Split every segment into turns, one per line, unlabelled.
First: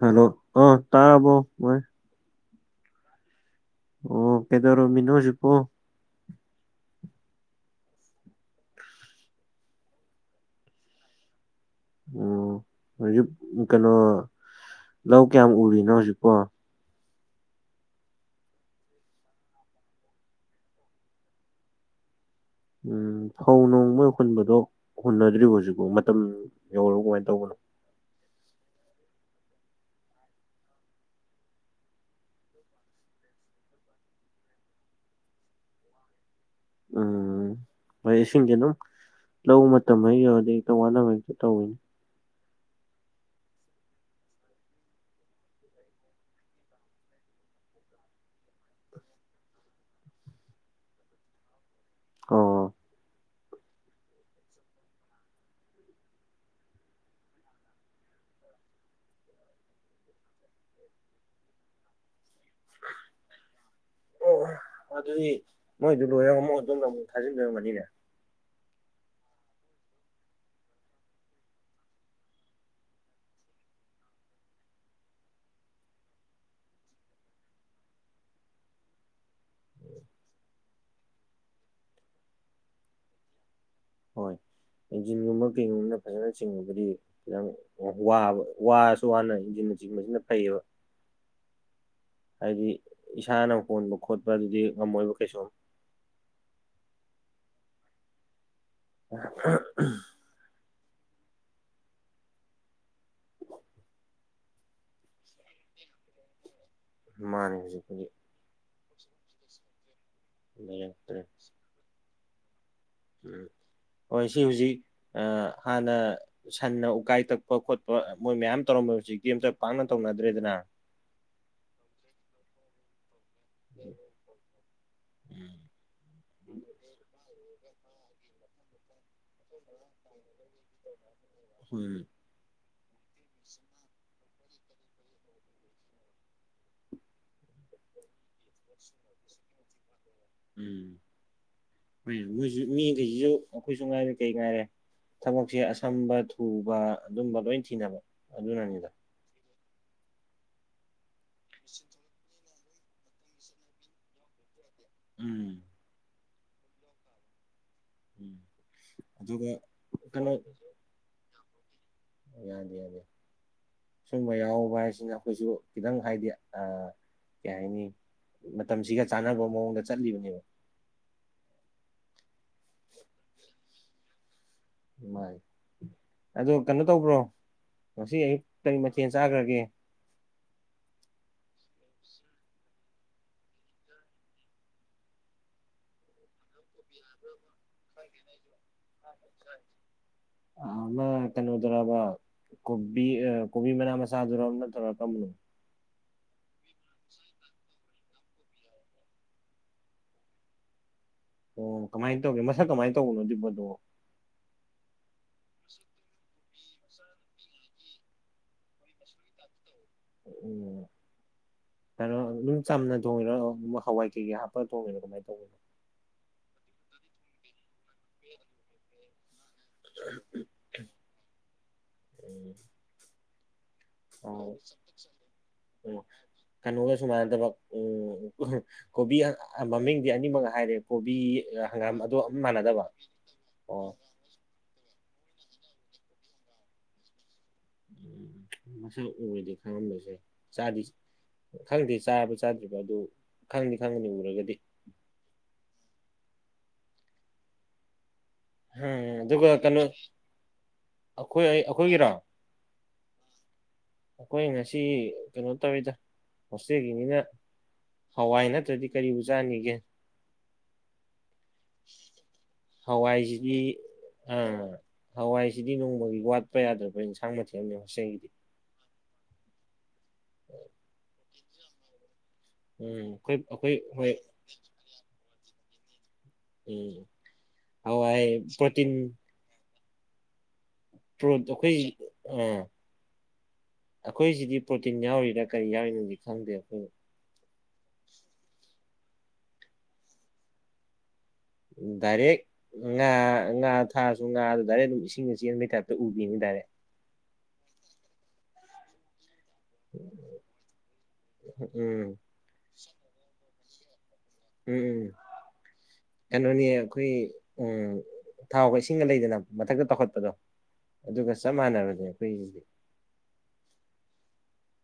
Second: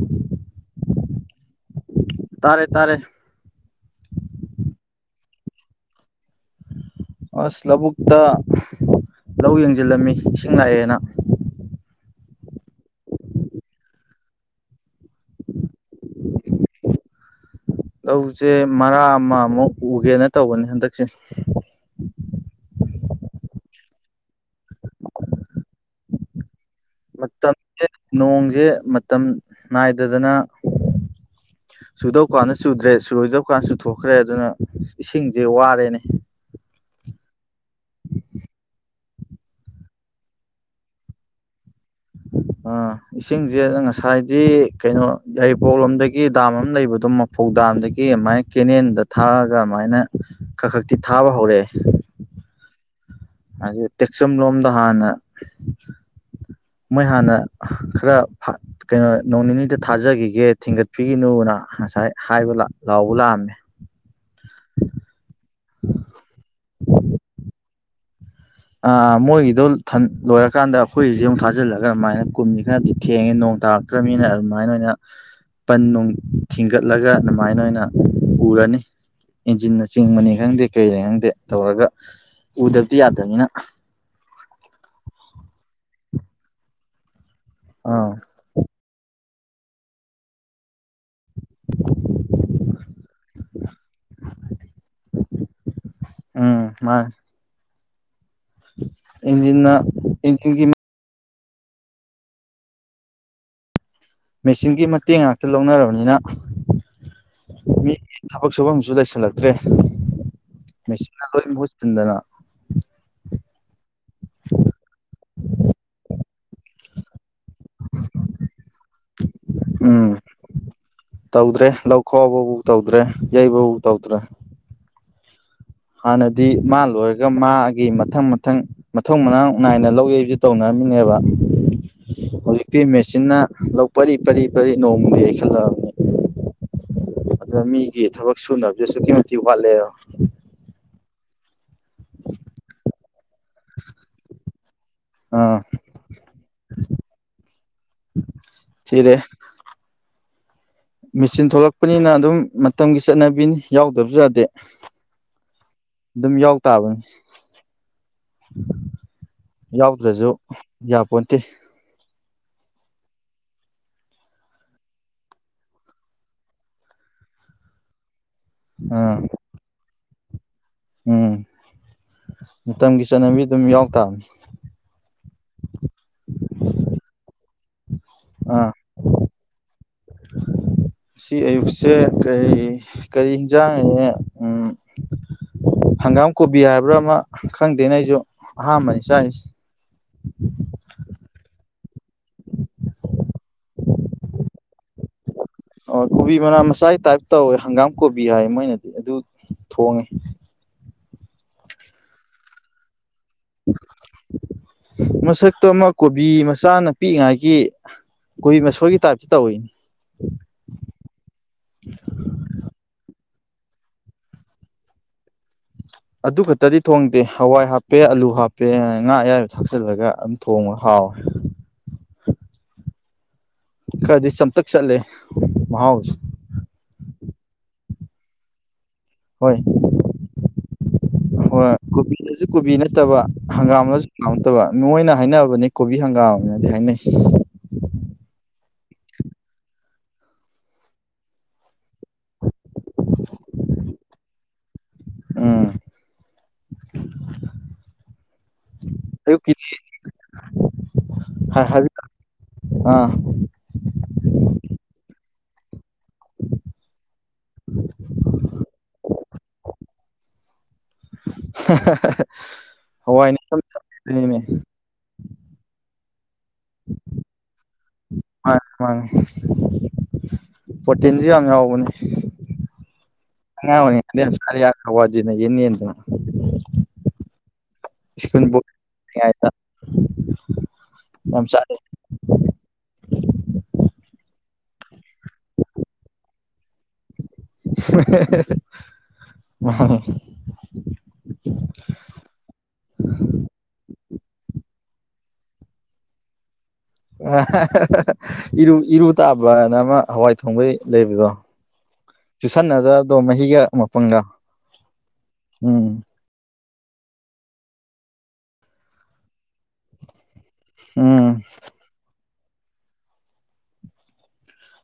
hello ꯑ ꯥ ꯇꯥꯔꯕ꯭ꯔꯣ ꯑꯕꯣꯏ
ꯇꯥꯔꯦ ꯇꯥꯔꯦ
ꯑꯣ ꯀꯩꯗꯧꯔꯝꯃꯤꯅꯣ ꯍꯧꯖꯛ ꯄꯣ
ꯑꯁ ꯂꯧꯕꯨꯛꯇ ꯂꯧ ꯌꯦꯡꯁꯤꯜꯂꯝꯃꯤ ꯏꯁꯤꯡ ꯂꯥꯛꯑꯦꯅ
ꯑꯣ ꯍꯧꯖꯤꯛ ꯀꯩꯅꯣ ꯂꯧ ꯀꯌꯥꯝ ꯎꯔꯤꯅꯣ ꯍꯧꯖꯤꯛꯄꯣ
ꯂꯧꯁꯦ ꯃꯔꯥꯛ ꯑꯃꯥꯃꯨꯛ ꯎꯒꯦꯅ ꯇꯧꯕꯅꯤ ꯍꯟꯗꯛꯁꯦ
ꯎꯝ ꯐꯧ ꯅꯣꯡ ꯂꯣꯏꯟ ꯍꯨꯟꯕꯗꯣ ꯍꯨꯟꯅꯗ꯭ꯔꯤꯕ ꯍꯧꯖꯤꯛꯐꯥꯎ ꯃꯇꯝ ꯌꯧꯔꯕ ꯀꯃꯥꯏꯅ ꯇꯧꯕꯅꯣ
ꯃꯇꯝꯁꯦ ꯅꯣꯡꯁꯦ ꯃꯇꯝ ꯅꯥꯏꯗꯥꯗꯅ ꯆꯨꯗꯧ ꯀꯥꯟꯗ ꯆꯨꯗ꯭ꯔꯦ ꯁꯨꯔꯣꯏꯗꯧ ꯀꯥꯟꯗ ꯆꯨꯊꯣꯛꯈ꯭ꯔꯦ ꯑꯗꯨꯅ ꯏꯁꯤꯡꯁꯦ ꯋꯥꯔꯦꯅꯦ
ꯎꯝ ꯍꯣꯏ ꯏꯁꯤꯡꯗꯤ ꯑꯗꯨꯝ ꯂꯧ ꯃꯇꯝ ꯍꯦꯛ ꯌꯧꯔꯗꯤ ꯍꯦꯛꯇ ꯋꯥꯅꯕꯅꯤ ꯇꯧꯏ
ꯑꯥ ꯏꯁꯤꯡꯁꯦ ꯉꯁꯥꯏꯗꯤ ꯀꯩꯅꯣ ꯌꯥꯏꯔꯤꯄꯣꯛꯂꯣꯝꯗꯒꯤ ꯗꯥꯝ ꯑꯃꯥ ꯂꯩꯕꯗꯨꯣ ꯐꯧꯗꯥꯝꯗꯒꯤ ꯑꯗꯨꯃꯥꯏꯟ ꯀꯦꯅꯦꯜꯗ ꯊꯥꯔꯒ ꯑꯗꯨꯃꯥꯏꯅ ꯀꯛ ꯀꯛꯇꯤ ꯊꯥꯕ ꯍꯧꯔꯦ
ꯑꯣ
ꯇꯦꯛꯆꯝ ꯂꯣꯝꯗ ꯍꯥꯟꯅ ꯃꯣꯏ ꯍꯥꯟꯅ ꯈꯔ ꯀꯩꯅꯣ ꯅꯣꯡ ꯅꯤꯅꯤꯗ ꯊꯥꯖꯈꯤꯒꯦ ꯊꯤꯡꯒꯠꯄꯤꯒꯤꯅꯨꯅ ꯉꯁꯥꯏ ꯍꯥꯏꯕ ꯂꯥꯎꯕ ꯂꯥꯛꯑꯝꯃꯦ
ꯑꯣ ꯑꯗꯨꯗꯤ ꯃꯣꯏꯗꯨ ꯂꯣꯏꯔ ꯃꯣꯏꯗꯨꯅ ꯑꯃꯨꯛ ꯊꯥꯖꯤꯟꯗꯣꯏ ꯑꯣꯏꯔꯝꯒꯅꯤꯅꯦ
ꯑꯥ ꯃꯣꯏꯒꯤꯗꯣ ꯂꯣꯏꯔꯀꯥꯟꯗ ꯑꯩꯈꯣꯏꯒꯤꯁꯦ ꯑꯃꯨꯛ ꯊꯥꯖꯤꯜꯂꯒ ꯑꯗꯨꯃꯥꯏꯅ ꯀꯨꯝꯁꯤ ꯈꯔꯗꯤ ꯊꯦꯡꯉꯦ ꯅꯣꯡꯇ ꯇꯥꯔꯛꯇꯝꯃꯤꯅ ꯑꯗꯨꯃꯥꯏꯟꯅ ꯑꯣꯏꯅ ꯄꯟ ꯅꯨꯡ ꯊꯤꯡꯒꯠꯂꯒ ꯑꯗꯨꯃꯥꯏꯅ ꯑꯣꯏꯅ ꯎꯔꯅꯤ ꯏꯟꯖꯤꯟꯅ ꯆꯤꯡꯕꯅꯤ ꯈꯪꯗꯦ ꯀꯩꯩꯅ ꯈꯪꯗꯦ ꯇꯧꯔꯒ ꯎꯗꯕꯗꯤ ꯌꯥꯗꯕꯅꯤꯅ
ꯍꯣꯏ ꯏꯟꯖꯤꯟꯒꯨꯝꯕ ꯀꯩꯒꯨꯝꯕꯅ ꯐꯖꯅ ꯆꯤꯡꯉꯕꯨꯗꯤ ꯌꯥꯝ
ꯑꯥ
ꯋꯥꯕ ꯋꯥꯔꯁꯨ ꯋꯥꯅ ꯏꯟꯖꯤꯟꯅ ꯆꯤꯡꯕꯁꯤꯅ ꯐꯩꯌꯦꯕ ꯍꯥꯏꯗꯤ ꯏꯁꯥꯅ ꯍꯣꯟꯕ ꯈꯣꯠꯄ ꯑꯗꯨꯗꯤ ꯉꯝꯃꯣꯏꯕ ꯀꯩꯁꯨ
ꯎꯝ ꯃꯥꯅꯦ ꯏꯟꯖꯤꯟꯅꯥ ꯏꯟꯖꯤꯟꯒꯤ ꯃꯦꯆꯤꯟꯒꯤ ꯃꯇꯦꯡ ꯉꯥꯛꯇ ꯂꯧꯅꯔꯕꯅꯤꯅ
ꯃꯥꯅꯦ
ꯃꯤ
ꯍꯧꯖꯤꯛꯄꯨꯗꯤ
ꯊꯕꯛ ꯁꯨꯐꯝꯁꯨ ꯂꯩꯁꯤꯜꯂꯛꯇ꯭ꯔꯦ
ꯂꯩꯔꯛꯇ꯭ꯔꯦ
ꯃꯦꯆꯤꯟꯅ ꯂꯣꯏ ꯃꯍꯨꯠ ꯁꯤꯟꯗꯅ
ꯎꯝ ꯍꯣꯏ ꯁꯤ ꯍꯧꯖꯤꯛ ꯑ ꯍꯥꯟꯅ ꯁꯟꯅ ꯎꯀꯥꯏ ꯇꯛ ꯈꯣꯠꯄ ꯈꯣꯠꯄ ꯃꯣꯏ ꯃꯌꯥꯝ ꯇꯧꯔꯝꯃꯤꯕꯁꯤ ꯍꯧꯖꯤꯛꯇꯤ ꯑꯝꯇ ꯄꯥꯛꯅ
ꯎꯝ
ꯇꯧꯅꯗ꯭ꯔꯦꯗꯅ
ꯇꯧꯗ꯭ꯔꯦ ꯂꯧꯈꯧꯕꯕꯨꯛ ꯇꯧꯗ꯭ꯔꯦ ꯌꯩꯕꯕꯨ ꯇꯧꯗ꯭ꯔꯦ
ꯎꯝ
ꯍꯥꯟꯅꯗꯤ ꯃꯥ ꯂꯣꯏꯔꯒ ꯃꯥꯒꯤ ꯃꯊꯪ ꯃꯊꯪ ꯃꯊꯧ ꯃꯅꯥꯎ ꯅꯥꯏꯅ ꯂꯧ ꯌꯩꯔꯁꯦ ꯇꯧꯅꯔꯝꯃꯤꯅꯦꯕ
ꯍꯣꯏ
ꯍꯧꯖꯤꯛꯇꯤ ꯃꯦꯆꯤꯟꯅ ꯂꯧ ꯄꯔꯤ ꯄꯔꯤ ꯄꯔꯤ ꯅꯣꯡꯃꯗꯤ ꯌꯩ ꯈꯜꯂꯛꯑꯕꯅꯤ ꯑꯗꯨꯅ ꯃꯤꯒꯤ ꯊꯕꯛ ꯁꯨꯅꯕꯗ ꯑꯁꯨꯛꯀꯤ ꯃꯇꯤꯛ ꯋꯥꯠꯂꯦꯕ
ꯎꯝ ꯍꯣꯏ ꯃꯣꯏꯁꯨ ꯃꯤꯈꯩꯁꯤꯁꯨ ꯑꯩꯈꯣꯏꯁꯨ ꯉꯥꯏꯔꯦ ꯀꯩ ꯉꯥꯏꯔꯦ ꯊꯕꯛꯁꯦ
ꯑꯥ
ꯑꯁꯝꯕ ꯊꯨꯕ ꯑꯗꯨꯝꯕ ꯂꯣꯏ ꯊꯤꯅꯕ ꯑꯗꯨꯅꯅꯤꯗ
ꯊꯤꯔꯦ ꯃꯦꯆꯤꯟ ꯊꯣꯛꯂꯛꯄꯅꯤꯅ ꯑꯗꯨꯝ ꯃꯇꯝꯒꯤ ꯆꯠꯅꯕꯤꯅꯤ ꯌꯥꯎꯗꯕꯁꯨ ꯌꯥꯗꯦ
ꯎꯝ
ꯑꯗꯨꯝ ꯌꯥꯎ ꯇꯥꯕꯅꯤ
ꯎꯝ ꯑꯗꯨꯒ
ꯌꯥꯎꯗ꯭ꯔꯁꯨ
ꯀꯩꯅꯣ
ꯌꯥꯄꯣꯟꯠꯇꯦ
ꯌꯥꯗꯦ ꯌꯥꯗꯦ ꯁꯨꯝꯕ ꯌꯥꯎꯍꯧꯕ ꯍꯥꯏꯁꯤꯅ ꯑꯩꯈꯣꯏꯁꯨ ꯈꯤꯇꯪ ꯍꯥꯏꯗꯤ ꯑ ꯀꯩ ꯍꯥꯏꯅꯤ ꯃꯇꯝꯁꯤꯒ
ꯑꯥ
ꯆꯥꯟꯅꯕ ꯃꯑꯣꯡꯗ ꯆꯠꯂꯤꯕꯅꯦꯕ
ꯎꯝ ꯃꯇꯝꯒꯤ ꯆꯠꯅꯕꯤ ꯑꯗꯨꯝ ꯌꯥꯎ ꯇꯥꯕꯅꯤ
ꯃꯥꯥꯅꯤ ꯑꯗꯣ ꯀꯩꯅꯣ ꯇꯧꯕ꯭ꯔꯣ ꯉꯁꯤ ꯑꯌꯨꯛ
ꯑꯥ
ꯀꯔꯤ ꯃꯊꯦꯜ ꯆꯥꯈ꯭ꯔꯒꯦ
ꯉꯥꯁꯤ ꯑꯌꯨꯛꯁꯦ ꯀꯔꯤ ꯀꯔꯤ ꯌꯦꯟꯁꯥꯡ ꯑꯦꯌꯦ ꯎ ꯍꯪꯒꯥꯝ ꯀꯣꯕꯤ ꯍꯥꯏꯕ꯭ꯔꯥ ꯑꯃ ꯈꯪꯗꯦꯅꯦ ꯑꯩꯁꯨ ꯑꯍꯥꯟꯕꯅꯤ ꯆꯥꯏꯔꯤꯁꯦ
ꯑꯃ ꯀꯩꯅꯣꯗꯨꯔꯕ ꯀꯣꯕꯤ ꯑ ꯀꯣꯕꯤ ꯃꯅꯥ ꯃꯆꯥꯗꯨꯔ ꯅꯠꯇ꯭ꯔꯒ ꯀꯝꯕꯅꯣ
ꯑꯣ ꯀꯣꯕꯤ ꯃꯅꯥ ꯃꯆꯥꯒꯤ ꯇꯥꯏꯞ ꯇꯧꯋꯦ ꯍꯪꯒꯥꯝ ꯀꯣꯕꯤ ꯍꯥꯏ ꯃꯣꯏꯅꯗꯤ ꯑꯗꯨ ꯊꯣꯡꯉꯦ
ꯑꯣ ꯀꯃꯥꯏꯅ ꯇꯧꯒꯦ ꯃꯁꯛ ꯀꯃꯥꯏꯅ ꯇꯧꯕꯅꯣ ꯑꯗꯨꯢ ꯄꯣꯠꯇꯨꯕꯣ
ꯃꯁꯛꯇꯣ ꯑꯃ ꯀꯣꯕꯤ ꯃꯆꯥꯅ ꯄꯤꯛꯏꯉꯥꯏꯒꯤ ꯀꯨꯕꯤ ꯃꯁꯣꯏꯒꯤ ꯇꯥꯏꯞꯇ ꯇꯧꯏ
ꯎꯝ ꯀꯩꯅꯣ ꯑꯗꯨꯝ ꯆꯝꯅ ꯊꯣꯡꯉꯤꯔꯣ ꯍꯋꯥꯏ ꯀꯩꯀꯩ ꯍꯥꯄꯒ ꯊꯣꯡꯉꯤꯔꯥ ꯀꯃꯥꯏꯅ ꯇꯧꯒꯦ
ꯑꯗꯨ ꯈꯛꯇꯗꯤ ꯊꯣꯡꯗꯦ ꯍꯋꯥꯏ ꯍꯥꯞꯄꯦ ꯑꯂꯨ ꯍꯥꯞꯄꯦ ꯉꯥ ꯑꯌꯥꯏꯕ ꯊꯥꯛꯆꯤꯜꯂꯒ ꯑꯗꯨꯝ ꯊꯣꯡꯉ ꯍꯥꯎꯋꯦ ꯈꯔꯗꯤ
ꯑꯣ
ꯆꯝꯊꯛ ꯆꯠꯂꯦ ꯃꯍꯥꯎ
ꯎꯝ ꯀꯩꯅꯣꯒ ꯁꯨꯃꯥꯟꯅꯗꯕ ꯎꯝ ꯀꯣꯕꯤ ꯑ
ꯍꯣꯏ
ꯑ ꯃꯃꯤꯡꯗꯤ ꯑꯅꯤꯃꯛ ꯍꯥꯏꯔꯦ ꯀꯣꯕꯤ
ꯍꯣꯏ
ꯍꯪꯒꯥꯝ ꯑꯗꯣ ꯑꯝ ꯃꯥꯟꯅꯗꯕ ꯑꯣ
ꯌꯥꯝꯇꯕ ꯃꯣꯏꯅ ꯍꯥꯏꯅꯕꯅꯦ ꯀꯣꯕꯤ ꯍꯪꯒꯥꯝꯅꯗꯤ ꯍꯥꯏꯅꯩ
ꯃꯁꯛ ꯎꯔꯗꯤ ꯈꯉꯝꯕꯁꯨ ꯌꯥꯏ ꯆꯥꯗꯤ ꯈꯪꯗꯦ ꯆꯥꯔꯕ ꯆꯥꯗ꯭ꯔꯤꯕ ꯑꯗꯨ ꯈꯪꯅꯤ ꯈꯪꯉꯅꯤ ꯎꯔꯒꯗꯤ
ꯎꯝ
ꯍꯝ ꯑꯗꯨꯒ
ꯑꯌꯨꯛꯀꯤꯗꯤ
ꯀꯩꯅꯣ ꯑꯩꯈꯣꯏ ꯑꯩ
ꯍꯥꯏ ꯍꯥꯏꯕꯤ
ꯑꯩꯈꯣꯏꯒꯤꯔꯣ
ꯑꯥ
ꯑꯩꯈꯣꯏ ꯉꯁꯤ ꯀꯩꯅꯣ ꯇꯧꯏꯗ ꯍꯣꯁꯇꯦꯜꯒꯤꯅꯤꯅ ꯍꯋꯥꯏ ꯅꯠꯇ꯭ꯔꯗꯤ ꯀꯔꯤꯕꯨ ꯆꯥꯅꯤꯒꯦ
ꯍꯋꯥꯏꯅ
ꯒꯤ ꯑ ꯍꯋꯥꯏꯁꯤꯗꯤ ꯅꯣꯡꯃꯒꯤ ꯋꯥꯠꯄ ꯌꯥꯗꯕ ꯏꯟꯁꯥꯡ ꯃꯊꯦꯜꯅꯦꯕ [unintelligible]
ꯃꯥꯅꯤ ꯃꯥꯅꯤ ꯄꯣꯔꯇꯤꯟꯁꯨ ꯌꯥꯝ ꯌꯥꯎꯕꯅꯤ
ꯎꯝ ꯑꯩꯈꯣꯏ ꯑꯩꯈꯣꯏ
ꯑꯉꯥꯡ
ꯍꯣꯏ
ꯑꯣꯏꯔꯤꯉꯩꯗ [unintelligible] ꯌꯦꯟ ꯌꯦꯟꯗꯅꯥ
ꯎꯝ ꯍꯥꯋꯥꯏ
ꯁ꯭ꯀꯨꯜ
ꯄ꯭ꯔꯣꯇꯤꯟ
[unintelligible]
[unintelligible]
ꯌꯥꯝ
ꯑꯩꯈꯣꯏ
ꯆꯥꯔꯤ
ꯑ ꯑꯩꯈꯣꯏ ꯁꯤꯗꯤ ꯄ꯭ꯔꯣꯇꯤꯟ ꯌꯥꯎꯔꯤꯔꯥ ꯀꯔꯤ ꯌꯥꯎꯔꯤꯅꯣꯗꯤ ꯈꯪꯗꯦ ꯑꯩꯈꯣꯏ
[unintelligible]
ꯗꯥꯏꯔꯦꯛ ꯉꯥ ꯉꯥ ꯊꯥꯛꯑꯥꯁꯨ ꯉꯥꯗꯨ ꯗꯥꯏꯔꯦꯛ ꯑꯗꯨꯝ ꯏꯁꯤꯡ ꯆꯦꯟꯕꯩ ꯇꯥꯏꯞꯇ ꯎꯕꯤꯅꯤ ꯗꯥꯏꯔꯦꯛ
ꯏꯔꯨ ꯏꯔꯨ [unintelligible] ꯑꯃ ꯍꯋꯥꯏ ꯊꯣꯡꯕꯩ ꯂꯩꯕꯗꯣ
ꯎꯝ ꯎꯝ
ꯆꯨꯁꯟꯅꯗꯕꯗꯣ ꯃꯍꯤꯒ ꯃꯄꯪꯒ
ꯎꯝ ꯎꯝ
ꯎꯝ
ꯀꯩꯅꯣꯅꯦ ꯑꯩꯈꯣꯏ ꯎꯝ ꯊꯥꯎꯒ ꯏꯁꯤꯡꯒ ꯂꯩꯗꯅ ꯃꯊꯛꯇ ꯇꯧꯈꯠꯄꯗꯣ ꯑꯗꯨꯒ
ꯎꯝ
ꯆꯞ ꯃꯥꯟꯅꯕꯅꯦ ꯑꯩꯈꯣꯏꯒꯤꯗꯤ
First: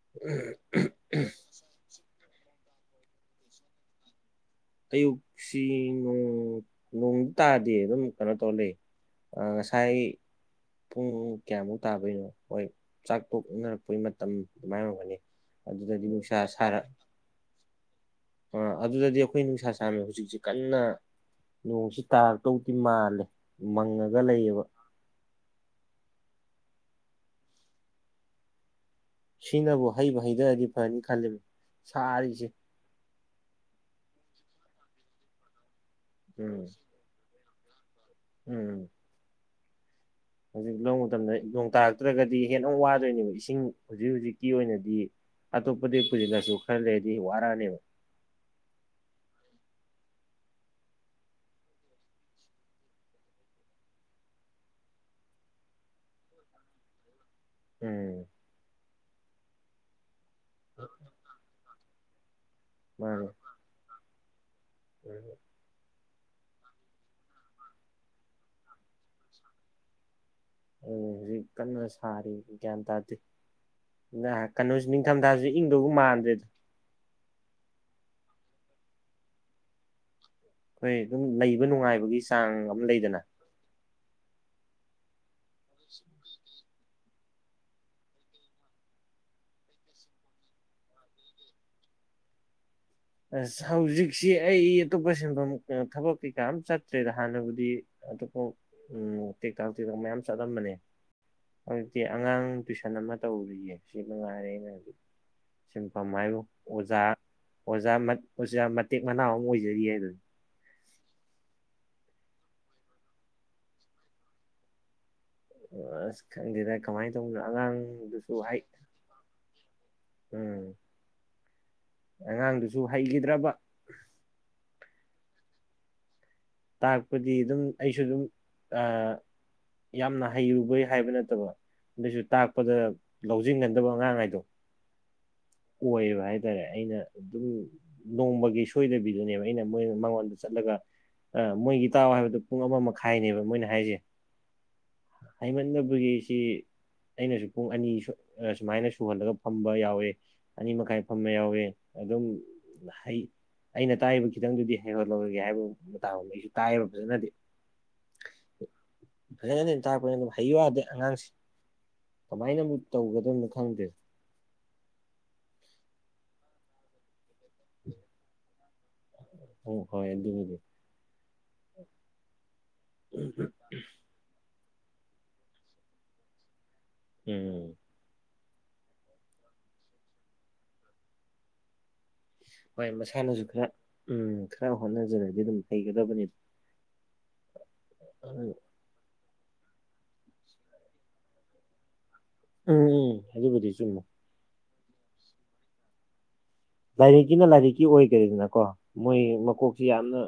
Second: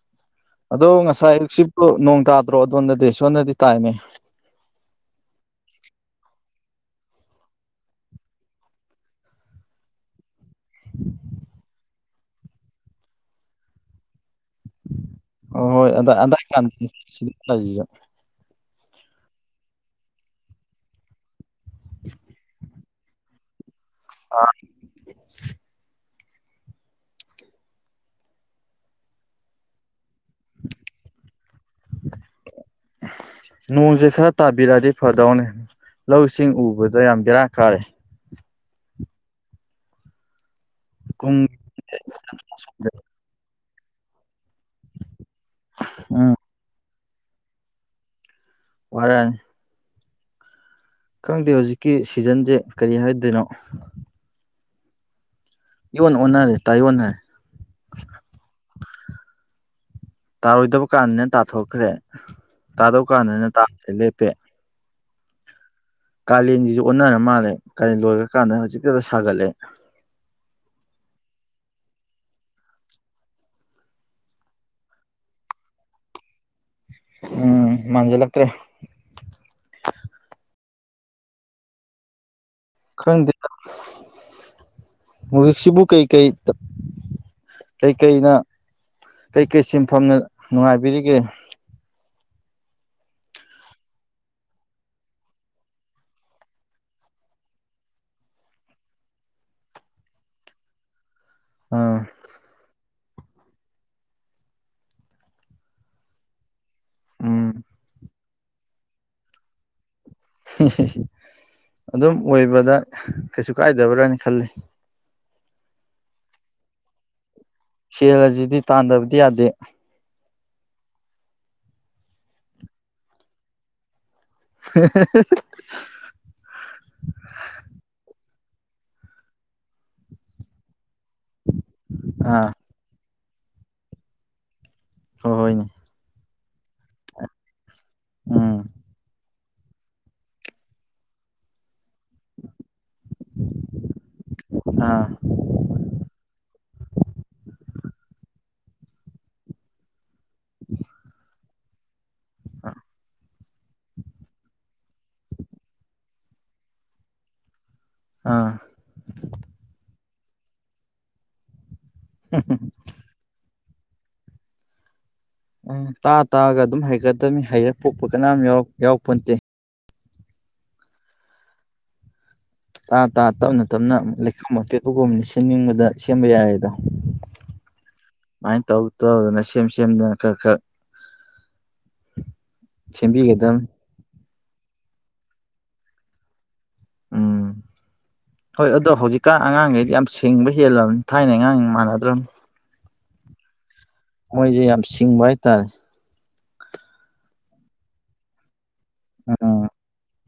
[unintelligible]
ꯑꯗꯣ ꯉꯁꯥꯏ ꯑꯌꯨꯛꯁꯤꯕꯣ ꯅꯣꯡ ꯇꯥꯗ꯭ꯔꯣ ꯑꯗꯣꯝꯗꯗꯤ ꯁꯣꯗꯗꯤ ꯇꯥꯏꯅꯦ
ꯑꯌꯨꯛꯁꯤ ꯅꯣꯡ ꯅꯣꯡꯗꯤ ꯇꯥꯗꯦ ꯑꯗꯨꯝ ꯀꯩꯅꯣ ꯇꯧꯔ ꯂꯩ ꯑ ꯉꯁꯥꯏ ꯄꯨꯡ ꯀꯌꯥꯃꯨꯛ ꯇꯥꯕꯩꯅꯣ ꯍꯣꯏ ꯆꯥꯛ ꯇꯣꯛꯅꯔꯛꯄꯩ ꯃꯇꯝ ꯑꯗꯨꯃꯥꯏꯅ ꯑꯣꯏꯔꯝꯒꯅꯤ
ꯑꯣ ꯍꯣꯏ ꯑ
ꯑꯗꯨꯗꯗꯤ ꯅꯨꯡꯁꯥ
ꯑꯗꯥꯏ ꯀꯥꯟꯗ ꯁꯤꯗ [unintelligible]
ꯑꯥ ꯑꯗꯨꯗꯗꯤ ꯑꯩꯈꯣꯏ ꯅꯨꯡꯁꯥ ꯁꯥꯔꯦ ꯍꯧꯖꯤꯛꯁꯤ ꯀꯟꯅ ꯅꯣꯡꯁꯤ ꯇꯥꯔꯛꯇꯧ ꯁꯤ ꯃꯥꯜꯂꯦ ꯃꯪꯉꯒ ꯂꯩꯌꯦꯕ ꯁꯤꯅꯕꯨ ꯍꯩꯕꯨ ꯍꯩꯗꯔꯗꯤ ꯐꯅꯤ ꯈꯜꯂꯤꯝ ꯁꯥꯔꯤꯁꯦ
ꯅꯣꯡꯁꯦ ꯈꯔ ꯇꯥꯕꯤꯔꯛꯑꯗꯤ ꯐꯗꯧꯅꯦ ꯂꯧ ꯁꯤꯡ
ꯎꯝ
ꯎꯕꯗ ꯌꯥꯝ ꯕꯦꯔꯥ ꯀꯥꯔꯦ
ꯎꯝ ꯍꯧꯖꯤꯛ ꯂꯧ ꯃꯇꯝꯗ
ꯀꯨꯡ
ꯅꯣꯡ ꯇꯥꯔꯛꯇ꯭ꯔꯒꯗꯤ ꯍꯦꯟꯅ ꯑꯃꯨꯛ ꯋꯥꯗꯣꯏꯅꯦꯕ ꯏꯁꯤꯡ ꯍꯧꯖꯤꯛ ꯍꯧꯖꯤꯛꯀꯤ ꯑꯣꯏꯅꯗꯤ ꯗꯤ ꯑꯇꯣꯞꯄꯗꯩꯩ
ꯎꯝ
ꯄꯨꯁꯤꯜꯂꯁꯨ ꯈꯔ ꯂꯩꯔꯗꯤ ꯋꯥꯔꯛꯑꯅꯤꯕ
ꯋꯥꯔꯛ ꯑꯅꯤ ꯈꯪꯗꯦ ꯍꯧꯖꯤꯛꯀꯤ ꯁꯤꯖꯟꯁꯦ ꯀꯔꯤ ꯍꯥꯏꯗꯣꯏꯅꯣ ꯏꯌꯣꯟ ꯑꯣꯟꯅꯔꯦ ꯇꯥꯏꯑꯣꯟ ꯅꯔꯦ
ꯎꯝ
ꯇꯥꯔꯣꯏꯗꯕ ꯀꯥꯟꯗꯅ ꯇꯥꯊꯣꯛꯈ꯭ꯔꯦ ꯇꯥꯗꯧ
ꯃꯥꯅꯦ
ꯀꯥꯟꯗꯅ ꯇꯥꯗꯔ꯭ꯦ ꯂꯦꯞꯄꯦ
[unintelligible]
ꯀꯥꯂꯦꯟꯁꯤꯁꯨ ꯑꯣꯟꯅꯔ ꯃꯥꯜꯂꯦ ꯀꯥꯂꯦꯟ ꯂꯣꯏꯈꯔꯀꯥꯟꯗ ꯍꯧꯖꯤꯛꯇ ꯗ ꯁꯥꯒꯠꯂꯦ
ꯑꯗꯨꯅꯤ ꯍꯧꯖꯤꯛ ꯀꯟꯅ ꯁꯥꯔꯤ ꯒ꯭ꯌꯥꯟ ꯇꯥꯗꯦ [unintelligible] ꯀꯩꯅꯣꯁꯤ ꯅꯤꯡꯊꯝꯊꯥꯁꯤ ꯏꯪꯗꯧꯒ ꯃꯥꯟꯗ꯭ꯔꯦꯗ
ꯎꯝ ꯃꯥꯟꯖꯤꯟꯂꯛꯇ꯭ꯔꯦ
ꯑꯩꯈꯣꯏ ꯑꯗꯨꯝ ꯂꯩꯕ ꯅꯨꯡꯉꯥꯏꯕꯒꯤ ꯆꯥꯡ ꯑꯃ ꯂꯩꯗꯅ
ꯈꯪꯗꯦꯗ ꯍꯨꯖꯤꯛꯁꯤꯕꯨ ꯀꯩꯀꯩ ꯀꯩꯀꯩꯅ ꯀꯩꯀꯩ ꯁꯤꯟꯐꯝꯅ ꯅꯨꯡꯉꯥꯏꯕꯤꯔꯤꯒꯦ
ꯑꯁ ꯍꯧꯖꯤꯛꯁꯤ ꯑꯩ ꯑꯇꯣꯞꯄ ꯁꯤꯟꯐꯝ ꯊꯕꯛ ꯀꯩꯀꯥ ꯑꯝ ꯆꯠꯇ꯭ꯔꯦꯗ ꯍꯥꯟꯅꯕꯨꯗꯤ ꯑꯗꯨꯐꯥꯎ ꯇꯦꯛꯇꯥꯛ ꯇꯦꯛꯇꯥꯛ ꯃꯌꯥꯝ ꯆꯠꯂꯝꯕꯅꯦ ꯍꯧꯖꯤꯛꯇꯤ
ꯑꯥ
ꯑꯉꯥꯡ ꯇꯨꯏꯁꯟ ꯑꯃ ꯇꯧꯔꯤꯌꯦ ꯁꯤ ꯃꯉꯥꯏꯔꯦ ꯑꯩꯅ ꯍꯧꯖꯤ ꯁꯤꯟꯐꯝ ꯍꯥꯏꯕꯨ ꯑꯣꯖꯥ
ꯎꯝ
ꯑꯣꯖꯥ ꯃꯠ ꯑꯣꯖꯥ ꯃꯇꯦꯛ ꯃꯅꯥꯎ ꯑꯃ ꯑꯣꯏꯖꯔꯤꯌꯦ ꯑꯗꯨꯗꯤ
[unintelligible] ꯑꯗꯨꯝ ꯑꯣꯏꯕꯗ ꯀꯩꯁꯨ ꯀꯥꯏꯗꯕ꯭ꯔꯥꯅ ꯈꯜꯂꯤ
ꯑꯁ ꯈꯪꯗꯤꯗ ꯀꯃꯥꯏꯅ ꯇꯧꯅꯣ ꯑꯉꯥꯡ
ꯁꯦꯜ ꯑꯁꯤꯗꯤ ꯇꯥꯟꯗꯕꯗꯤ ꯌꯥꯗꯦ
ꯎꯝ ꯑꯉꯥꯡꯗꯨꯁꯨ ꯍꯩꯈꯤꯗ꯭ꯔꯕ
[unintelligible]
ꯇꯥꯛꯄꯗꯤ ꯑꯗꯨꯝ ꯑꯩꯁꯨ ꯑꯗꯨꯝ ꯑ ꯌꯥꯝꯅ ꯍꯩꯔꯨꯕꯩ ꯍꯥꯏꯕ ꯅꯠꯇꯕ ꯑꯗꯩꯁꯨ
ꯑꯥ
ꯇꯥꯛꯄꯗ ꯂꯧꯁꯤꯟꯒꯟꯗꯕ ꯑꯉꯥꯡ ꯍꯥꯏꯗꯣ
ꯍꯣꯏ ꯍꯣꯏꯅꯦ
ꯑꯣꯏꯌꯦꯕ ꯍꯥꯏ ꯇꯔꯦ ꯑꯩꯅ ꯑꯗꯨꯝ
ꯎꯝ
ꯅꯣꯡꯃꯒꯤ ꯁꯣꯏꯗꯕꯤꯗꯨꯅꯦꯕ ꯑꯩꯅ ꯃꯣꯏ ꯃꯉꯣꯟꯗ ꯆꯠꯂꯒ ꯑ ꯃꯣꯏꯒꯤ ꯇꯥꯛꯑꯣ ꯍꯥꯏꯕꯗꯣ ꯄꯨꯡ ꯑꯃ ꯃꯈꯥꯏꯅꯦꯕ ꯃꯣꯏꯅ ꯍꯥꯏꯁꯦ
ꯑꯥ
ꯍꯩꯃꯟꯗꯕꯒꯤꯁꯤ ꯑꯩꯅꯁꯨ ꯄꯨꯡ ꯑꯅꯤ ꯁꯨ ꯑ ꯁꯨꯃꯥꯏꯅ ꯁꯨꯍꯜꯂꯒ ꯐꯝꯕ ꯌꯥꯎꯋꯦ ꯑꯅꯤ ꯃꯈꯥꯏ ꯐꯝꯕ ꯌꯥꯎꯏ ꯑꯗꯨꯝ ꯍꯩ ꯑꯩꯅ ꯇꯥꯛꯏꯕ ꯈꯤꯇꯪꯗꯨꯗꯤ ꯍꯩꯍꯜꯂꯧꯔꯒꯦ ꯍꯥꯏꯕ ꯃꯇꯥꯒꯨꯝ ꯑꯩꯁꯨ ꯇꯥꯛꯑꯦꯕ ꯐꯖꯅꯗꯤ
ꯑꯥ
ꯐꯖꯅꯗꯤ ꯇꯥꯛꯄꯅꯤ ꯑꯗꯨꯕꯨ ꯍꯩꯌꯨ ꯌꯥꯗꯦ ꯑꯉꯥꯡꯁꯤ ꯀꯃꯥꯏꯅꯕꯨ ꯇꯧꯒꯗꯕꯅꯣ ꯈꯪꯗꯦ
ꯎꯝ ꯇꯥꯛꯑ ꯇꯥꯛꯑꯒ ꯑꯗꯨꯝ ꯍꯩꯒꯗꯕꯅꯤ ꯍꯩꯔ ꯄꯣꯛꯄ ꯀꯅꯥꯝ ꯌꯥꯎ ꯌꯥꯎꯔꯛ ꯌꯥꯎꯄꯣꯟꯇꯦ
ꯎꯝ ꯍꯣꯏ ꯑꯗꯨꯕꯨꯗꯤ
ꯇꯥ ꯇꯥ ꯇꯞꯅ ꯇꯞꯅ ꯂꯩꯈꯣꯝ ꯑꯄꯦꯛꯄꯒꯨꯝꯕꯅ ꯁꯦꯝꯅꯤꯡꯕꯗ ꯁꯦꯝꯕ ꯌꯥꯏꯌꯦꯗꯣ
ꯎꯝ
ꯁꯨꯃꯥꯏꯟ ꯇꯧ ꯇꯧꯗꯅ ꯁꯦꯝ ꯁꯦꯝꯗꯅ ꯈꯔ ꯈꯔ
ꯍꯣꯏ ꯃꯁꯥꯅꯁꯨ ꯈꯔ
ꯁꯦꯝꯕꯤꯒꯗꯕꯅꯤ
ꯎꯝ ꯈꯔ ꯍꯣꯠꯅꯖꯔꯗꯤ ꯑꯗꯨꯝ ꯍꯩꯒꯗꯕꯅꯤꯗ
ꯎꯝ ꯍꯣꯏ ꯑꯗꯣ ꯍꯧꯖꯤꯛ ꯀꯥ ꯑꯉꯥꯡꯒꯩꯗꯤ ꯌꯥꯝ ꯁꯤꯡꯕ ꯍꯦꯜꯂꯕꯅꯤ ꯊꯥꯏꯅ ꯑꯉꯥꯡ ꯃꯥꯟꯅꯗ꯭ꯔꯕꯅꯤ
ꯎꯝ ꯑꯗꯨꯕꯨꯗꯤ ꯆꯨꯝꯃꯦ
ꯃꯣꯏꯖꯦ ꯌꯥꯝ ꯁꯤꯡꯕ ꯍꯥꯏꯇꯥꯔꯦ
ꯂꯥꯏꯔꯤꯛꯀꯤꯅ ꯂꯥꯏꯔꯤꯛꯀꯤ ꯑꯣꯏꯒ꯭ꯔꯦꯗꯅꯀꯣ ꯃꯣꯏ
ꯎꯝ
ꯃꯀꯣꯛꯁꯤ ꯌꯥꯝꯅ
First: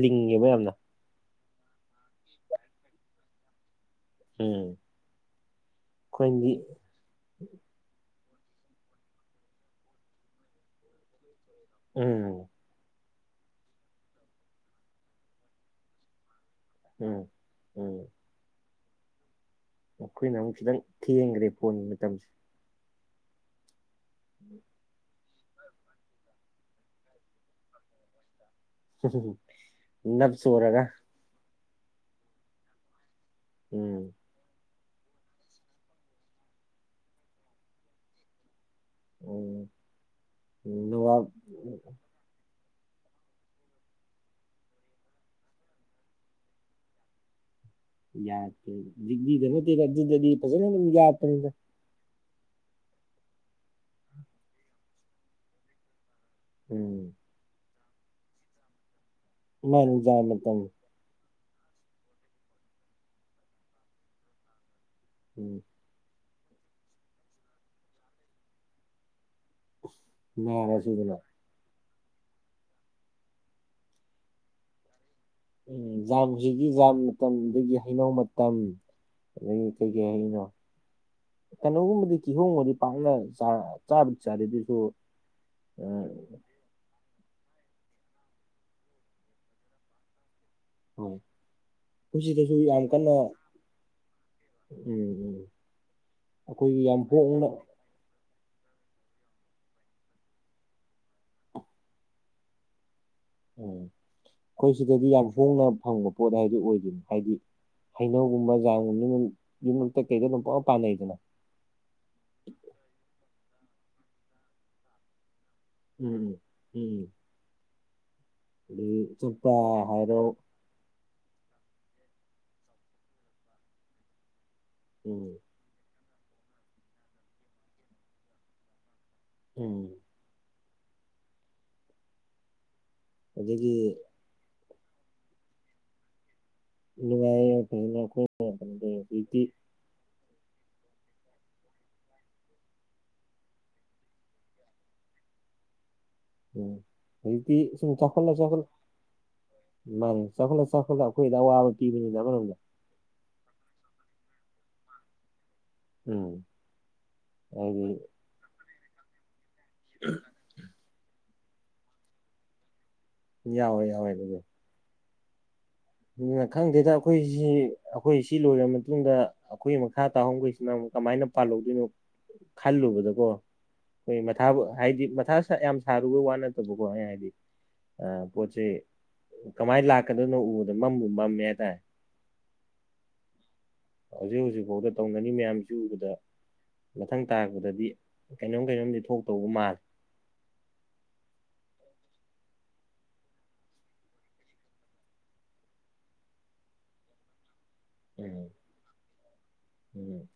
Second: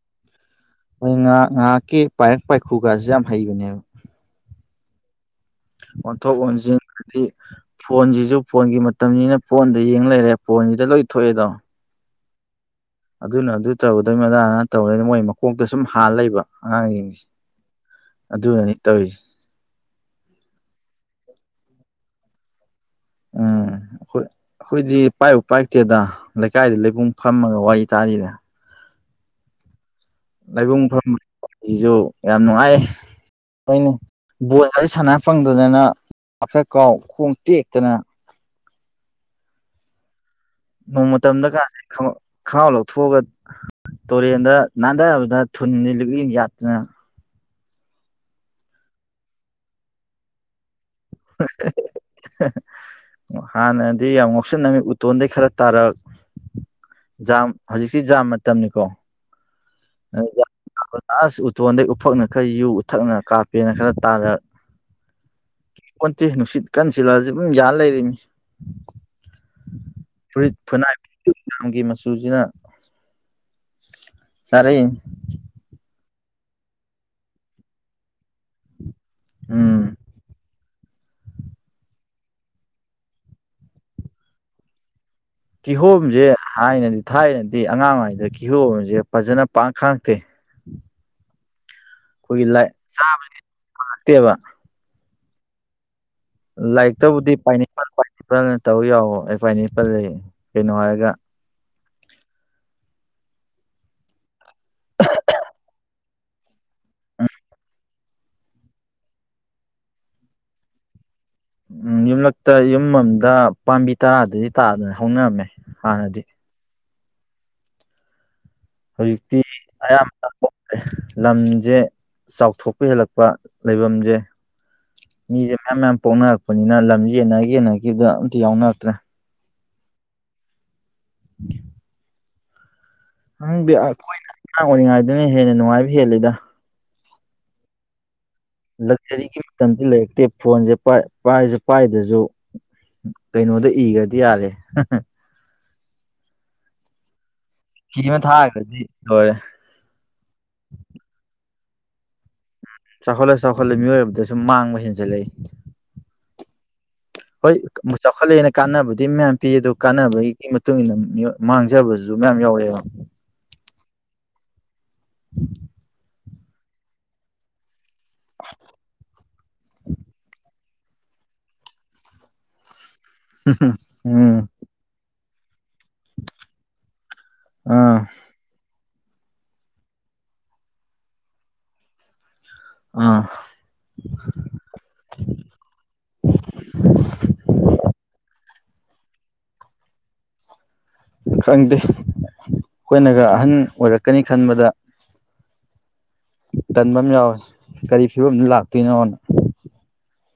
ꯂꯤꯡꯉꯦꯕ ꯌꯥꯝꯅ
ꯃꯣꯏ ꯉꯍꯥꯛ ꯉꯥꯏꯍꯥꯛꯀꯤ ꯄꯥꯏꯔꯛ ꯄꯥꯏꯈꯨꯒꯥꯁꯦ ꯌꯥꯝ ꯍꯩꯕꯅꯦꯕ
ꯎꯝ
ꯑꯣꯟꯊꯣꯛ
ꯑꯩꯈꯣꯏꯗꯤ
ꯑꯣꯟꯁꯤꯟ ꯍꯥꯏꯗꯤ ꯐꯣꯟꯁꯤꯁꯨ ꯐꯣꯟꯒꯤ ꯃꯇꯝꯅꯤꯅ ꯐꯣꯟꯗ ꯌꯦꯡ ꯂꯩꯔꯦ ꯐꯣꯟꯁꯤꯗ ꯂꯣꯏ ꯊꯣꯛꯑꯦꯗꯣ
ꯎꯝ
ꯑꯗꯨꯅ ꯑꯗꯨ ꯇꯧꯒꯗꯕꯅꯤ ꯑꯗꯥꯅ ꯑꯗꯥ ꯇꯧꯒꯗꯅꯤ ꯃꯣꯏ ꯃꯀꯣꯛꯇ ꯁꯨꯝ ꯍꯥꯥꯟ ꯂꯩꯕ
ꯎꯝ
ꯑꯉꯥꯡꯁꯤꯡꯁꯦ
ꯎꯝ
ꯑꯗꯨꯅꯅꯤ ꯇꯧꯏꯁꯦ
ꯑꯩꯈꯣꯏꯅ ꯑꯃꯨꯛ ꯈꯤꯇꯪ ꯊꯦꯡꯒ꯭ꯔꯦ ꯐꯣꯟꯒꯤ ꯃꯇꯝꯁꯦ
ꯎꯝ ꯑꯈꯣꯏ ꯑꯈꯣꯏꯗꯤ ꯄꯥꯏꯕꯨ ꯄꯥꯏꯔꯛꯇꯦꯗ ꯂꯩꯀꯥꯏꯗ ꯂꯩꯕꯨꯡ ꯐꯝꯃꯒ ꯋꯥꯔꯤ ꯇꯥꯔꯤꯗ
[unintelligible] ꯅꯞ ꯆꯣꯔꯒ
ꯂꯥꯏꯕꯨꯡ ꯐꯝꯕꯁꯤꯁꯨ ꯌꯥꯝ ꯅꯨꯡꯉꯥꯏꯌꯦ ꯍꯣꯏꯅꯦ
ꯎꯝ
ꯕꯣꯜꯒꯥꯖꯦ ꯁꯥꯟꯅ ꯐꯪꯗꯗꯅ ꯕꯥꯞ ꯈꯔ ꯀꯥꯎ ꯈꯣꯡ ꯇꯦꯛꯇꯅ
ꯎꯝ
ꯅꯣꯡ
ꯅꯋꯥꯞ
ꯃꯇꯝꯗꯒꯥꯁꯦ ꯈꯪ ꯈꯥꯎ ꯂꯧꯊꯣꯛꯑꯒ ꯇꯣꯔꯦꯟꯗ ꯅꯥꯟꯊꯕꯗ ꯊꯨꯟꯖꯦ ꯂꯤꯛꯂꯤꯅ ꯌꯥꯠꯇꯅ
ꯌꯥꯇꯦ ꯂꯤꯛꯂꯤꯗ ꯅꯠꯇꯦꯗ ꯑꯗꯨꯗꯗꯤ ꯐꯖꯅ ꯑꯗꯨꯝ ꯌꯥꯠꯄꯅꯤꯗ
ꯍꯥꯟꯅꯗꯤ ꯌꯥꯝ ꯉꯥꯎꯁꯟꯅꯔꯝꯃꯦ ꯎꯇꯣꯟꯗꯩ ꯈꯔ ꯇꯥꯔꯛ
ꯎꯝ
ꯖꯥꯝ ꯍꯧꯖꯤꯛꯁꯤ ꯖꯥꯝ ꯃꯇꯝꯅꯤꯀꯣ
ꯃꯥꯅꯤ ꯖꯥꯝ ꯃꯇꯝꯅꯤ
ꯑꯥꯁ ꯎꯇꯣꯟꯗꯩ ꯎꯐꯛꯅ ꯈꯔ ꯌꯨ ꯎꯊꯛꯅ ꯀꯥꯞꯄꯦꯅ ꯈꯔ ꯇꯥꯔꯛ
ꯎꯝ
ꯀꯣꯟꯇꯦ ꯅꯨꯡꯁꯤꯠ ꯀꯟ ꯁꯤꯜꯂꯛ ꯑꯁꯨ ꯑꯗꯨꯝ ꯌꯥꯟ ꯂꯩꯔꯤꯅꯤ ꯐꯨꯔꯤꯠ ꯐꯨꯅꯥꯏ
ꯅꯥꯔꯁꯨꯗꯅ
ꯖꯥꯝꯒꯤ ꯃꯆꯨꯖꯤꯅ ꯆꯥꯔꯛꯏꯅꯤ
ꯎꯝ ꯖꯥꯝ ꯍꯧꯖꯤꯛꯀꯤ ꯖꯥꯝ ꯃꯇꯝ ꯑꯗꯒꯤ ꯍꯩꯅꯧ ꯃꯇꯝ ꯑꯗꯒꯤ
ꯎꯝ
ꯀꯩꯀꯩ ꯍꯩꯅꯣ ꯀꯩꯅꯣꯒꯨꯝꯕꯗꯤ ꯀꯤꯍꯣꯝꯒꯨꯝꯕꯗꯤ ꯄꯥꯛꯅ ꯆꯥ ꯆꯥꯕꯨꯗꯤ ꯆꯥꯔꯛꯑꯦ ꯑꯗꯨꯑꯣꯏꯁꯨ
ꯀꯤꯍꯣꯝꯁꯦ ꯊꯥꯏꯅꯗꯤ ꯊꯥꯏꯅꯗꯤ ꯑꯉꯥꯡꯉꯩꯗ ꯀꯤꯍꯣꯝꯁꯦ ꯐꯖꯅ ꯄꯥꯛꯅ ꯈꯡꯉꯛꯇꯦ
ꯑꯧ ꯈꯣꯏ ꯁꯤꯗꯁꯨ
ꯂꯥꯏ
ꯌꯥꯝ ꯀꯟꯅ
ꯆꯥꯛꯇꯦꯕ
ꯎꯝ ꯎꯝ ꯑꯩꯈꯣꯏꯒꯤ ꯌꯥꯝ ꯄꯣꯛꯅ
ꯑꯦꯄꯜꯅ ꯇꯧ ꯌꯥꯑꯣ ꯑꯦ ꯄꯥꯏꯅꯦꯄꯜ ꯑꯌꯦ ꯀꯩꯅꯣ ꯍꯥꯏꯔꯒ
ꯑꯣ ꯑꯩꯈꯣꯏ ꯁꯤꯗꯗꯤ ꯌꯥꯝ ꯍꯣꯡꯅ ꯐꯪꯕ ꯄꯣꯠ ꯍꯥꯏꯗꯨ ꯑꯣꯏꯗꯣꯏꯅꯦ ꯍꯥꯏꯗꯤ ꯍꯩꯅꯧꯒꯨꯝꯕ ꯖꯥꯝꯒꯨꯝꯕꯗꯤ ꯗꯨꯝ ꯌꯨꯝꯂꯛꯇ ꯀꯩꯗ ꯄꯪꯄꯥꯟ ꯄꯥꯟꯅꯩꯗꯅ
ꯎꯝ ꯌꯨꯝꯂꯛꯇ ꯌꯨꯝ ꯑꯃꯃꯝꯗ ꯄꯥꯝꯕꯤ ꯇꯔꯥꯗꯩꯗꯤ ꯇꯥꯗꯅ ꯍꯧꯅꯕꯅꯦ
ꯎꯝ ꯎꯝ ꯎꯝ
ꯍꯧꯖꯤꯛꯇꯤ
ꯆꯠꯄ꯭ꯔꯥ ꯍꯥꯏꯔꯣ
ꯑꯌꯥꯝꯕ ꯂꯝꯁꯦ ꯆꯥꯎꯊꯣꯛꯄ ꯍꯦꯜꯂꯛꯄ ꯂꯩꯕꯝꯖꯦ
ꯎꯝ
ꯃꯤꯁꯦ ꯃꯌꯥꯝ ꯃꯌꯥꯝ ꯄꯣꯛꯅꯔꯛꯄꯅꯤꯅ ꯂꯝꯁꯦ ꯌꯦꯟꯅ ꯌꯦꯟꯅꯈꯤꯕꯗ ꯑꯝꯇ ꯌꯥꯎꯅꯔꯛꯇ꯭ꯔꯦ
ꯎꯝ
ꯈꯪꯗꯦ
ꯑꯗꯒꯤ
ꯑꯩꯈꯣꯏꯅ ꯑꯉꯥꯡ ꯑꯣꯏꯔꯤꯉꯥꯏꯗꯨꯅ ꯍꯦꯟꯅ ꯅꯨꯡꯉꯥꯏꯕ ꯍꯦꯜꯂꯤꯗ
ꯑꯗꯨꯅꯦ ꯑꯩ [unintelligible] ꯑꯈꯣꯏ
ꯂꯛꯖꯔꯤꯒꯤ ꯃꯇꯝꯗꯤ ꯂꯩꯔꯛꯇꯦ ꯐꯣꯟꯁꯦ ꯄꯥꯏ ꯄꯥꯏꯔꯖꯨ ꯄꯥꯏꯗ꯭ꯔꯁꯨ ꯀꯩꯅꯣꯗ ꯏꯒ꯭ꯔꯗꯤ ꯌꯥꯔꯦ
ꯎꯝ ꯍꯧꯖꯤꯛꯇꯤ ꯁꯨꯝ
ꯐꯤ ꯑꯃ
ꯆꯥꯎꯈꯠꯂ ꯆꯥꯎꯈꯠꯂ
ꯊꯥꯈ꯭ꯔꯗꯤ ꯂꯣꯏꯔꯦ
ꯃꯥꯅꯦ ꯆꯥꯎꯈꯠꯂ ꯆꯥꯎꯈꯠꯂ ꯑꯩꯈꯣꯏꯗ ꯑꯋꯥꯕ ꯄꯤꯕꯅꯤꯗ ꯑꯃꯔꯣꯝꯗ
ꯆꯥꯎꯈꯠꯂ ꯆꯥꯎꯈꯠꯂ ꯃꯤꯑꯣꯏꯕꯗ ꯁꯨꯨꯝ ꯃꯥꯡꯕ ꯍꯦꯟꯖꯜꯂꯛꯏ
ꯎꯝ
ꯍꯣꯏ
ꯍꯥꯏꯗꯤ
ꯃꯨꯛ ꯆꯥꯎꯈꯠꯂꯛꯑꯦꯅ ꯀꯥꯟꯅꯕꯗꯤ ꯃꯌꯥꯝ ꯄꯤ ꯑꯗꯨ ꯀꯥꯟꯅꯕꯒꯤ ꯃꯇꯨꯡ ꯏꯟꯅ ꯃꯥꯡꯖꯕꯁꯨ ꯃꯌꯥꯝ ꯌꯥꯎꯔꯛꯑꯦꯕ
ꯌꯥꯎꯋꯦ ꯌꯥꯎꯋꯦ ꯑꯗꯨꯕꯨꯗꯤ
[inaudible]
ꯑꯗꯨꯅ ꯈꯪꯗꯦꯗ ꯑꯩꯈꯣꯏꯁꯤ ꯑꯩꯈꯣꯏ ꯁꯤ ꯂꯣꯏꯔꯕ ꯃꯇꯨꯡꯗ ꯑꯩꯈꯣꯏ ꯃꯈꯥ ꯇꯥꯍꯧꯈꯩꯁꯤ ꯅꯨ ꯀꯃꯥꯏꯅ ꯄꯥꯜꯍꯧꯗꯣꯏꯅꯣ ꯈꯜꯂꯨꯕꯗꯀꯣ ꯑꯩꯈꯣꯏ
ꯎꯝ
ꯃꯊꯥꯕꯨ ꯍꯥꯏꯗꯤ ꯃꯊꯥ ꯌꯥꯝ ꯁꯥꯔꯨꯕ ꯋꯥ ꯅꯠꯇꯕꯀꯣ ꯑꯩꯅ ꯍꯥꯏꯗꯤ
ꯑꯥ
ꯄꯣꯠꯁꯦ ꯀꯃꯥꯏꯟ ꯂꯥꯛꯀꯗꯣꯏꯅꯣ ꯎꯕꯗ ꯃꯝꯕꯨ ꯃꯝꯃꯦ ꯍꯥꯏꯇꯥꯔꯦ
ꯑꯥ
ꯍꯧꯖꯤꯛ ꯍꯧꯖꯤꯛꯐꯥꯎꯗ ꯇꯧꯅꯔꯤ ꯃꯌꯥꯝꯁꯤ ꯎꯕꯗ ꯃꯊꯪ ꯇꯥꯔꯛꯄꯗꯗꯤ ꯀꯩꯅꯣꯝ ꯀꯩꯅꯣꯝꯗꯤ ꯊꯣꯛꯇꯧꯕ ꯃꯥꯜꯂꯦ
ꯈꯪꯗꯦ ꯑꯩꯈꯣꯏꯅꯒ ꯑꯍꯟ ꯑꯣꯏꯔꯛꯀꯅꯤ ꯈꯟꯕꯗ ꯇꯟꯕꯝ ꯌꯥꯎꯋꯦ ꯀꯔꯤ ꯐꯤꯕꯝꯗ
ꯎꯝ
ꯂꯥꯛꯇꯣꯏꯅꯣꯅ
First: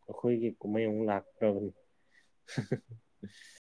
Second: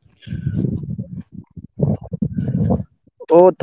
ꯑꯩꯈꯣꯏꯒꯤ ꯀꯨꯝꯍꯩ ꯑꯃꯨꯛ ꯂꯥꯛꯇ꯭ꯔꯕꯅꯤ
ꯑꯣ